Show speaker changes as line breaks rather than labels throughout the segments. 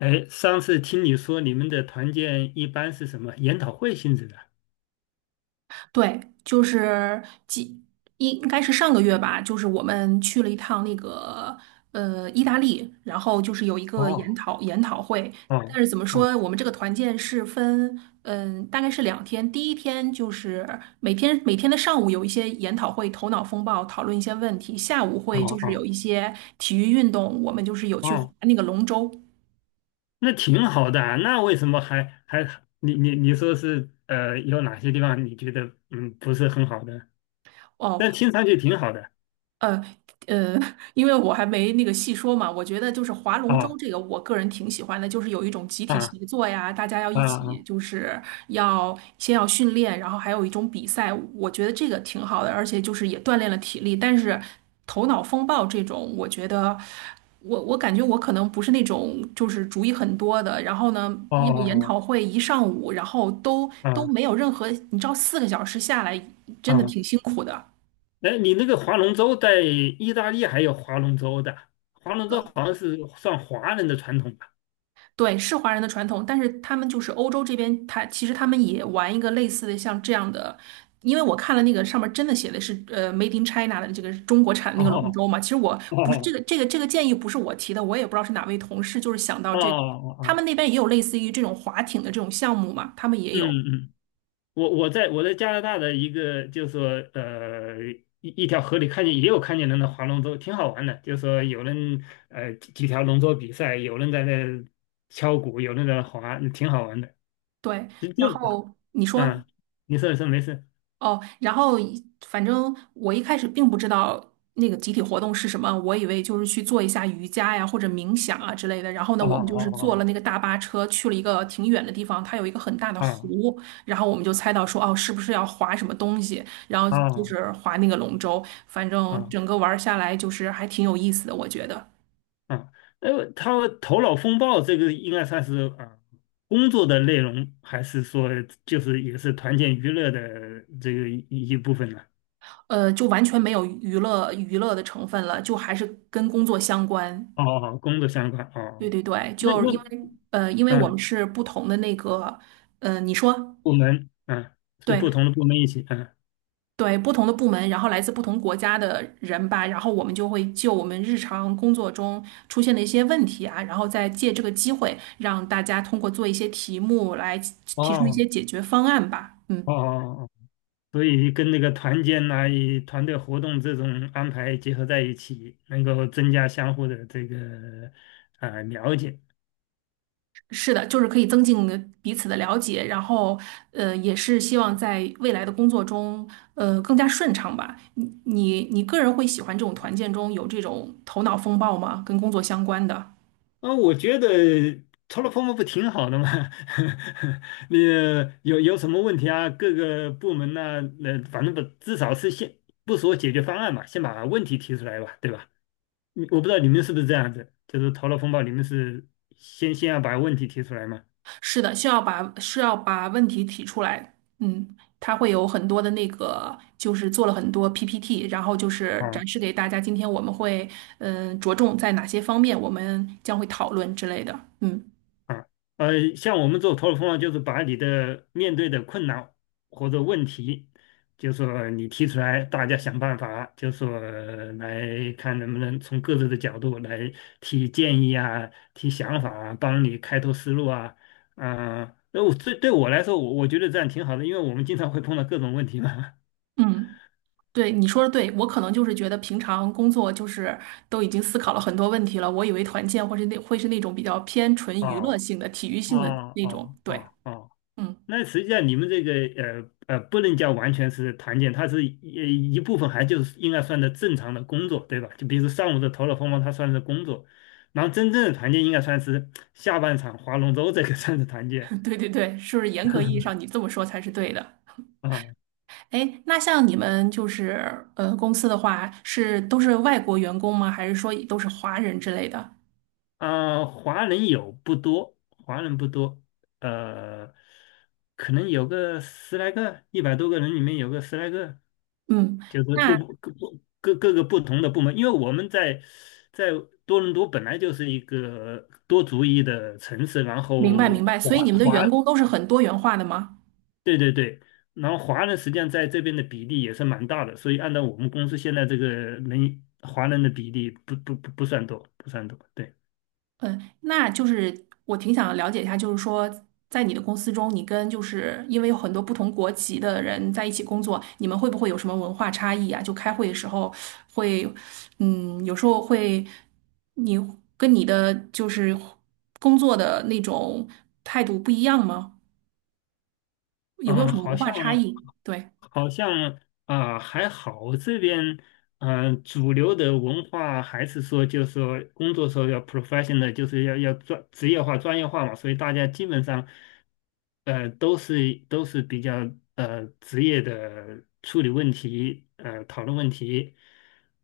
哎，上次听你说你们的团建一般是什么研讨会性质的？
对，就是几应该是上个月吧，就是我们去了一趟那个意大利，然后就是有一个研
哦，
讨研讨会。但
哦
是怎么
哦
说，我们这个团建是分大概是两天。第一天就是每天的上午有一些研讨会，头脑风暴讨论一些问题；下午就
哦
是
哦
有一些体育运动，我们就是有去划
哦，
那个龙舟。
那挺好的啊，那为什么还你说是有哪些地方你觉得不是很好的？
哦，
但听上去挺好的。
呃呃，因为我还没那个细说嘛，我觉得就是划龙舟
啊
这个，我个人挺喜欢的，就是有一种集体
啊
协作呀，大家要
啊
一
啊
起，
哦
就是要训练，然后还有一种比赛，我觉得这个挺好的，而且就是也锻炼了体力，但是头脑风暴这种，我觉得我感觉我可能不是那种就是主意很多的，然后呢，
哦
要研
哦
讨会一上午，然后都
啊
没有任何，你知道四个小时下来真的
啊！
挺辛苦的。
哎，你那个划龙舟在意大利还有划龙舟的，划龙舟好像是算华人的传统吧？
对，是华人的传统，但是他们就是欧洲这边，其实他们也玩一个类似的像这样的，因为我看了那个上面真的写的是"Made in China" 的这个中国产的
哦
那个龙舟
哦
嘛。其实我不是这个建议不是我提的，我也不知道是哪位同事就是想到
哦
这个，
哦
他
哦，
们那边也有类似于这种划艇的这种项目嘛，他们也
嗯
有。
嗯，我在加拿大的一个就是说呃一一条河里看见也有看见人的划龙舟，挺好玩的。就是说有人几条龙舟比赛，有人在那敲鼓，有人在那划，挺好玩的。
对，
就就
然后你说。
嗯，你说没事。
哦，然后一反正我一开始并不知道那个集体活动是什么，我以为就是去做一下瑜伽呀或者冥想啊之类的。然后呢，
好
我们
好
就是
好
坐了
好，
那个大巴车去了一个挺远的地方，它有一个很大的
哦
湖，然后我们就猜到说哦，是不是要划什么东西？然后就
哦
是划那个龙舟，反
哦
正
哦。
整个玩儿下来就是还挺有意思的，我觉得。
他头脑风暴这个应该算是工作的内容，还是说就是也是团建娱乐的这个一部分呢？
呃，就完全没有娱乐的成分了，就还是跟工作相关。
哦哦，哦工作相关
对
哦。
对对，
那
就是
那
因为因为我们
嗯，
是不同的那个，呃，你说
部门嗯是
对
不同的部门一起，
对，不同的部门，然后来自不同国家的人吧，然后我们就会就我们日常工作中出现的一些问题啊，然后再借这个机会让大家通过做一些题目来提出一
哦
些解决方案吧。嗯。
哦哦哦，所以跟那个团建呐、与团队活动这种安排结合在一起，能够增加相互的这个了解。
是的，就是可以增进彼此的了解，然后，呃，也是希望在未来的工作中，呃，更加顺畅吧。你个人会喜欢这种团建中有这种头脑风暴吗？跟工作相关的，
我觉得 t 了 l o p o m 不挺好的吗？你有什么问题啊？各个部门呐、反正不至少是先不说解决方案嘛，先把问题提出来吧，对吧？我不知道你们是不是这样子，就是头脑风暴，你们是先要把问题提出来嘛？
是的，需要把是要把问题提出来，嗯，他会有很多的那个，就是做了很多 PPT，然后就是
啊
展示给大家，今天我们会，嗯、着重在哪些方面，我们将会讨论之类的，嗯
啊，像我们做头脑风暴，就是把你的面对的困难或者问题，就说你提出来，大家想办法，就说来看能不能从各自的角度来提建议啊，提想法啊，帮你开拓思路啊。啊，那对我来说，我觉得这样挺好的，因为我们经常会碰到各种问题嘛。
嗯。对，你说的对，我可能就是觉得平常工作就是都已经思考了很多问题了，我以为团建或是那会是那种比较偏 纯娱乐
哦
性的、体育性的
哦
那种。
哦
对，
哦哦，
嗯，
那实际上你们这个不能叫完全是团建，它是一部分，还就是应该算的正常的工作，对吧？就比如说上午的头脑风暴，它算是工作，然后真正的团建应该算是下半场划龙舟这个 算是团建。
对对对，是不是严格意义上你这么说才是对的？
啊
哎，那像你们就是公司的话，是都是外国员工吗？还是说都是华人之类的？
啊，华人有不多，华人不多。呃，可能有个十来个，100多个人里面有个十来个，
嗯，
就是不
那
各不各各个不同的部门，因为我们在多伦多本来就是一个多族裔的城市，然
明白
后
明白，所以你们的员工都是很多元化的吗？
对对对。然后华人实际上在这边的比例也是蛮大的，所以按照我们公司现在这个华人的比例不算多，不算多，对。
嗯，那就是我挺想了解一下，就是说，在你的公司中，你跟就是因为有很多不同国籍的人在一起工作，你们会不会有什么文化差异啊？就开会的时候会，嗯，有时候会，你跟你的就是工作的那种态度不一样吗？有没
嗯、
有
呃
什么
好
文化
像
差异？对，
好像还好，这边主流的文化还是说，就是说工作时候要 professional，就是要专职业化、专业化嘛，所以大家基本上都是比较职业的处理问题，讨论问题。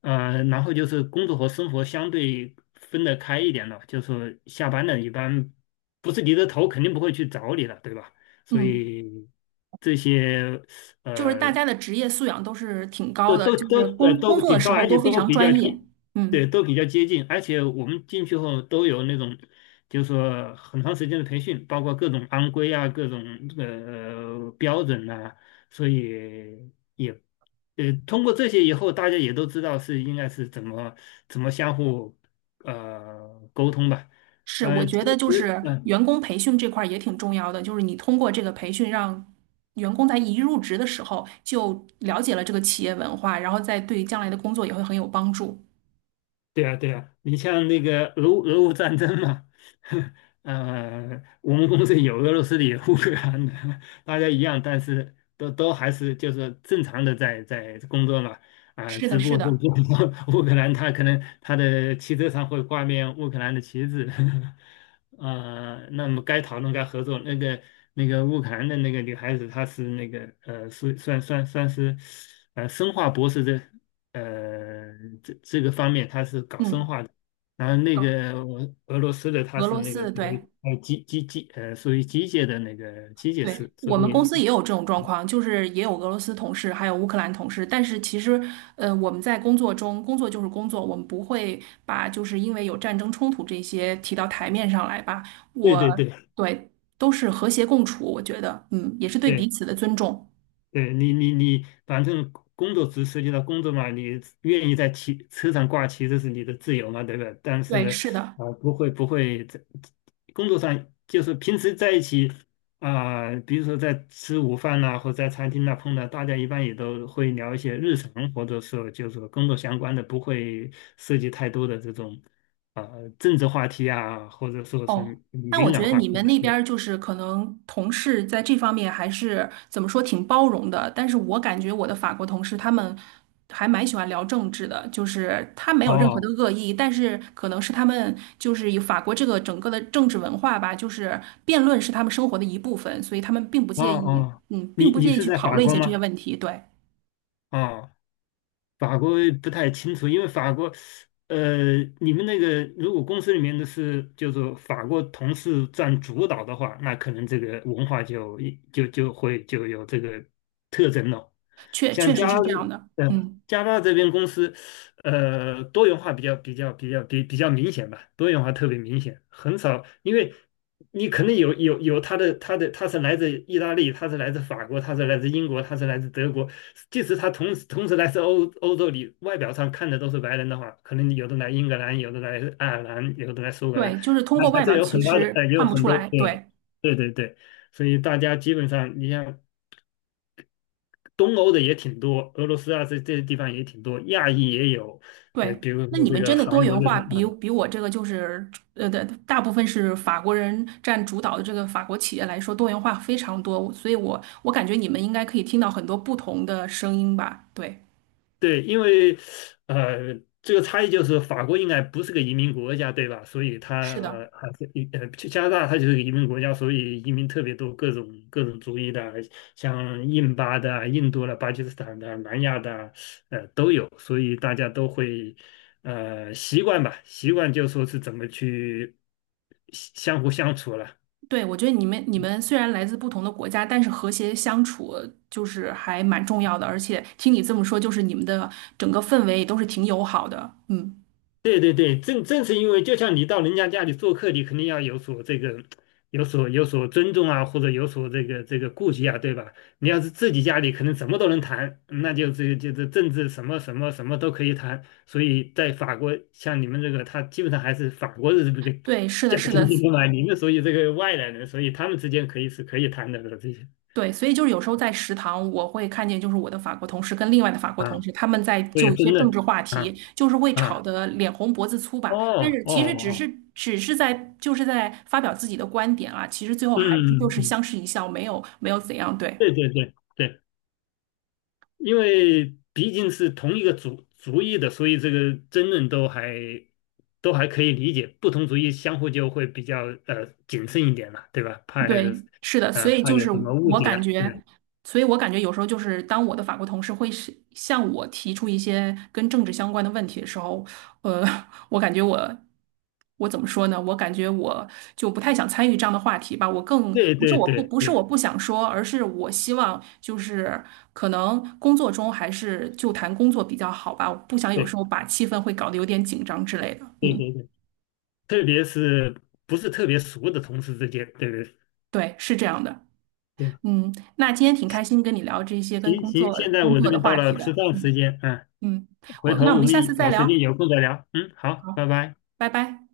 然后就是工作和生活相对分得开一点了，就是说下班了一般不是你的头肯定不会去找你了，对吧？所
嗯，
以这些
就是大
呃
家的职业素养都是挺高
都
的，
都
就是
都呃
工工
都
作的
挺
时
高，
候
而且
都非
都
常
比较
专业。
接，对，
嗯。
都比较接近，而且我们进去后都有那种，就是说很长时间的培训，包括各种安规啊，各种标准呐，所以也通过这些以后，大家也都知道是应该是怎么相互沟通吧。
是，我觉
其
得就
实，
是员工培训这块儿也挺重要的，就是你通过这个培训，让员工在一入职的时候就了解了这个企业文化，然后再对将来的工作也会很有帮助。
对啊，对啊，你像那个俄乌战争嘛。我们公司有俄罗斯的，有乌克兰的，大家一样，但是都还是就是正常的在工作嘛。
是的，
只不
是
过是
的，
就是说 乌克兰他可能他的汽车上会挂面乌克兰的旗帜。那么该讨论该合作，那个乌克兰的那个女孩子，她是那个算是生化博士的呃，这个方面它是搞生
嗯，
化的，然后那
搞
个俄罗斯的它
俄
是
罗
那
斯
个
的，对。
机机机呃属于机械的那个机械
对，
师，所
我们公
以
司也有这种状况，就是也有俄罗斯同事，还有乌克兰同事。但是其实，呃，我们在工作中，工作就是工作，我们不会把就是因为有战争冲突这些提到台面上来吧。
对
我，
对对
对，都是和谐共处，我觉得，嗯，也是对彼
对。
此的尊重。
对，你反正工作只涉及到工作嘛，你愿意在旗车上挂旗，这是你的自由嘛，对不对？但
对，
是
是的。
不会在工作上，就是平时在一起比如说在吃午饭呐、或者在餐厅呐、碰到，大家一般也都会聊一些日常，或者说就是说工作相关的，不会涉及太多的这种啊、政治话题啊，或者说
哦，
是
那我
敏
觉
感
得
话
你
题
们
啊。
那边儿就是可能同事在这方面还是怎么说挺包容的，但是我感觉我的法国同事他们还蛮喜欢聊政治的，就是他没有任何的
哦
恶意，但是可能是他们就是以法国这个整个的政治文化吧，就是辩论是他们生活的一部分，所以他们并不
哦
介意，
哦，
嗯，并
你
不
你
介意
是
去
在
讨
法
论一
国
些这些
吗？
问题。对，
哦。法国不太清楚，因为法国，你们那个如果公司里面的是就是说法国同事占主导的话，那可能这个文化就有这个特征了。
确
像
确实
加
是这样的，
嗯，呃，
嗯，
加拿大这边公司，多元化比较明显吧，多元化特别明显。很少，因为你可能有他是来自意大利，他是来自法国，他是来自英国，他是来自德国，即使他同时来自欧洲里，外表上看的都是白人的话，可能有的来英格兰，有的来爱尔兰，有的来苏格兰，
对，就是通
还
过
还
外
是
表
有
其
很大的
实
也有
看不
很
出
多
来，
对
对。
对对对，所以大家基本上你像。东欧的也挺多，俄罗斯啊这些地方也挺多，亚裔也有。
对，
比如
那
说
你
这
们
个
真的多
韩国
元
这
化
边啊，
比我这个就是大部分是法国人占主导的这个法国企业来说，多元化非常多，所以我感觉你们应该可以听到很多不同的声音吧？对，
对，因为呃这个差异就是法国应该不是个移民国家，对吧？所以它
是的，
呃还是一呃加拿大它就是个移民国家，所以移民特别多，各种族裔的，像印巴的啊印度的、巴基斯坦的啊、南亚的啊都有，所以大家都会。习惯吧，习惯就说是怎么去相互相处了。
对，我觉得你们虽然来自不同的国家，但是和谐相处就是还蛮重要的，而且听你这么说，就是你们的整个氛围也都是挺友好的，嗯，
对对对，正是因为就像你到人家家里做客，你肯定要有所这个，有所尊重啊，或者有所这个顾忌啊，对吧？你要是自己家里，可能什么都能谈，这就是政治什么什么什么都可以谈。所以在法国，像你们这个，他基本上还是法国人的这个
对，是的，
家
是
庭
的，
结构嘛，你们所以这个外来人，所以他们之间可以是可以谈的了这些。
对，所以就是有时候在食堂，我会看见就是我的法国同事跟另外的法国
啊，
同事，他们在
所以
就一些
真
政
的
治话
啊
题，就是会
啊，
吵得脸红脖子粗吧。但
哦
是
哦
其实只是
哦，
只是在就是在发表自己的观点啊，其实最后
嗯
还是就
嗯嗯，
是
嗯
相视一笑，没有没有怎样。对，
对对对。对，因为毕竟是同一个族裔的，所以这个争论都还可以理解。不同族裔相互就会比较谨慎一点了，对吧？怕
对，是的，所
呃
以
怕
就
有
是
什么误
我
解
感
啊，对吧
觉，所以我感觉有时候就是当我的法国同事会是向我提出一些跟政治相关的问题的时候，呃，我感觉我我怎么说呢？我感觉我就不太想参与这样的话题吧。我更
对对对
不是我
对
不想说，而是我希望就是可能工作中还是就谈工作比较好吧。我不想有
对
时候把气氛会搞得有点紧张之类的。
对
嗯，
对对，特别是不是特别熟的同事之间，对对
对，是这样的。
对。
嗯，那今天挺开心跟你聊这些跟
行
工
行，
作
现在
工
我这
作的
边到
话
了
题
吃
的。
饭时
嗯
间，
嗯，
回
那
头
我
我
们
们
下次再
有时间
聊。
有空再聊。嗯，好，拜
好，
拜。
拜拜。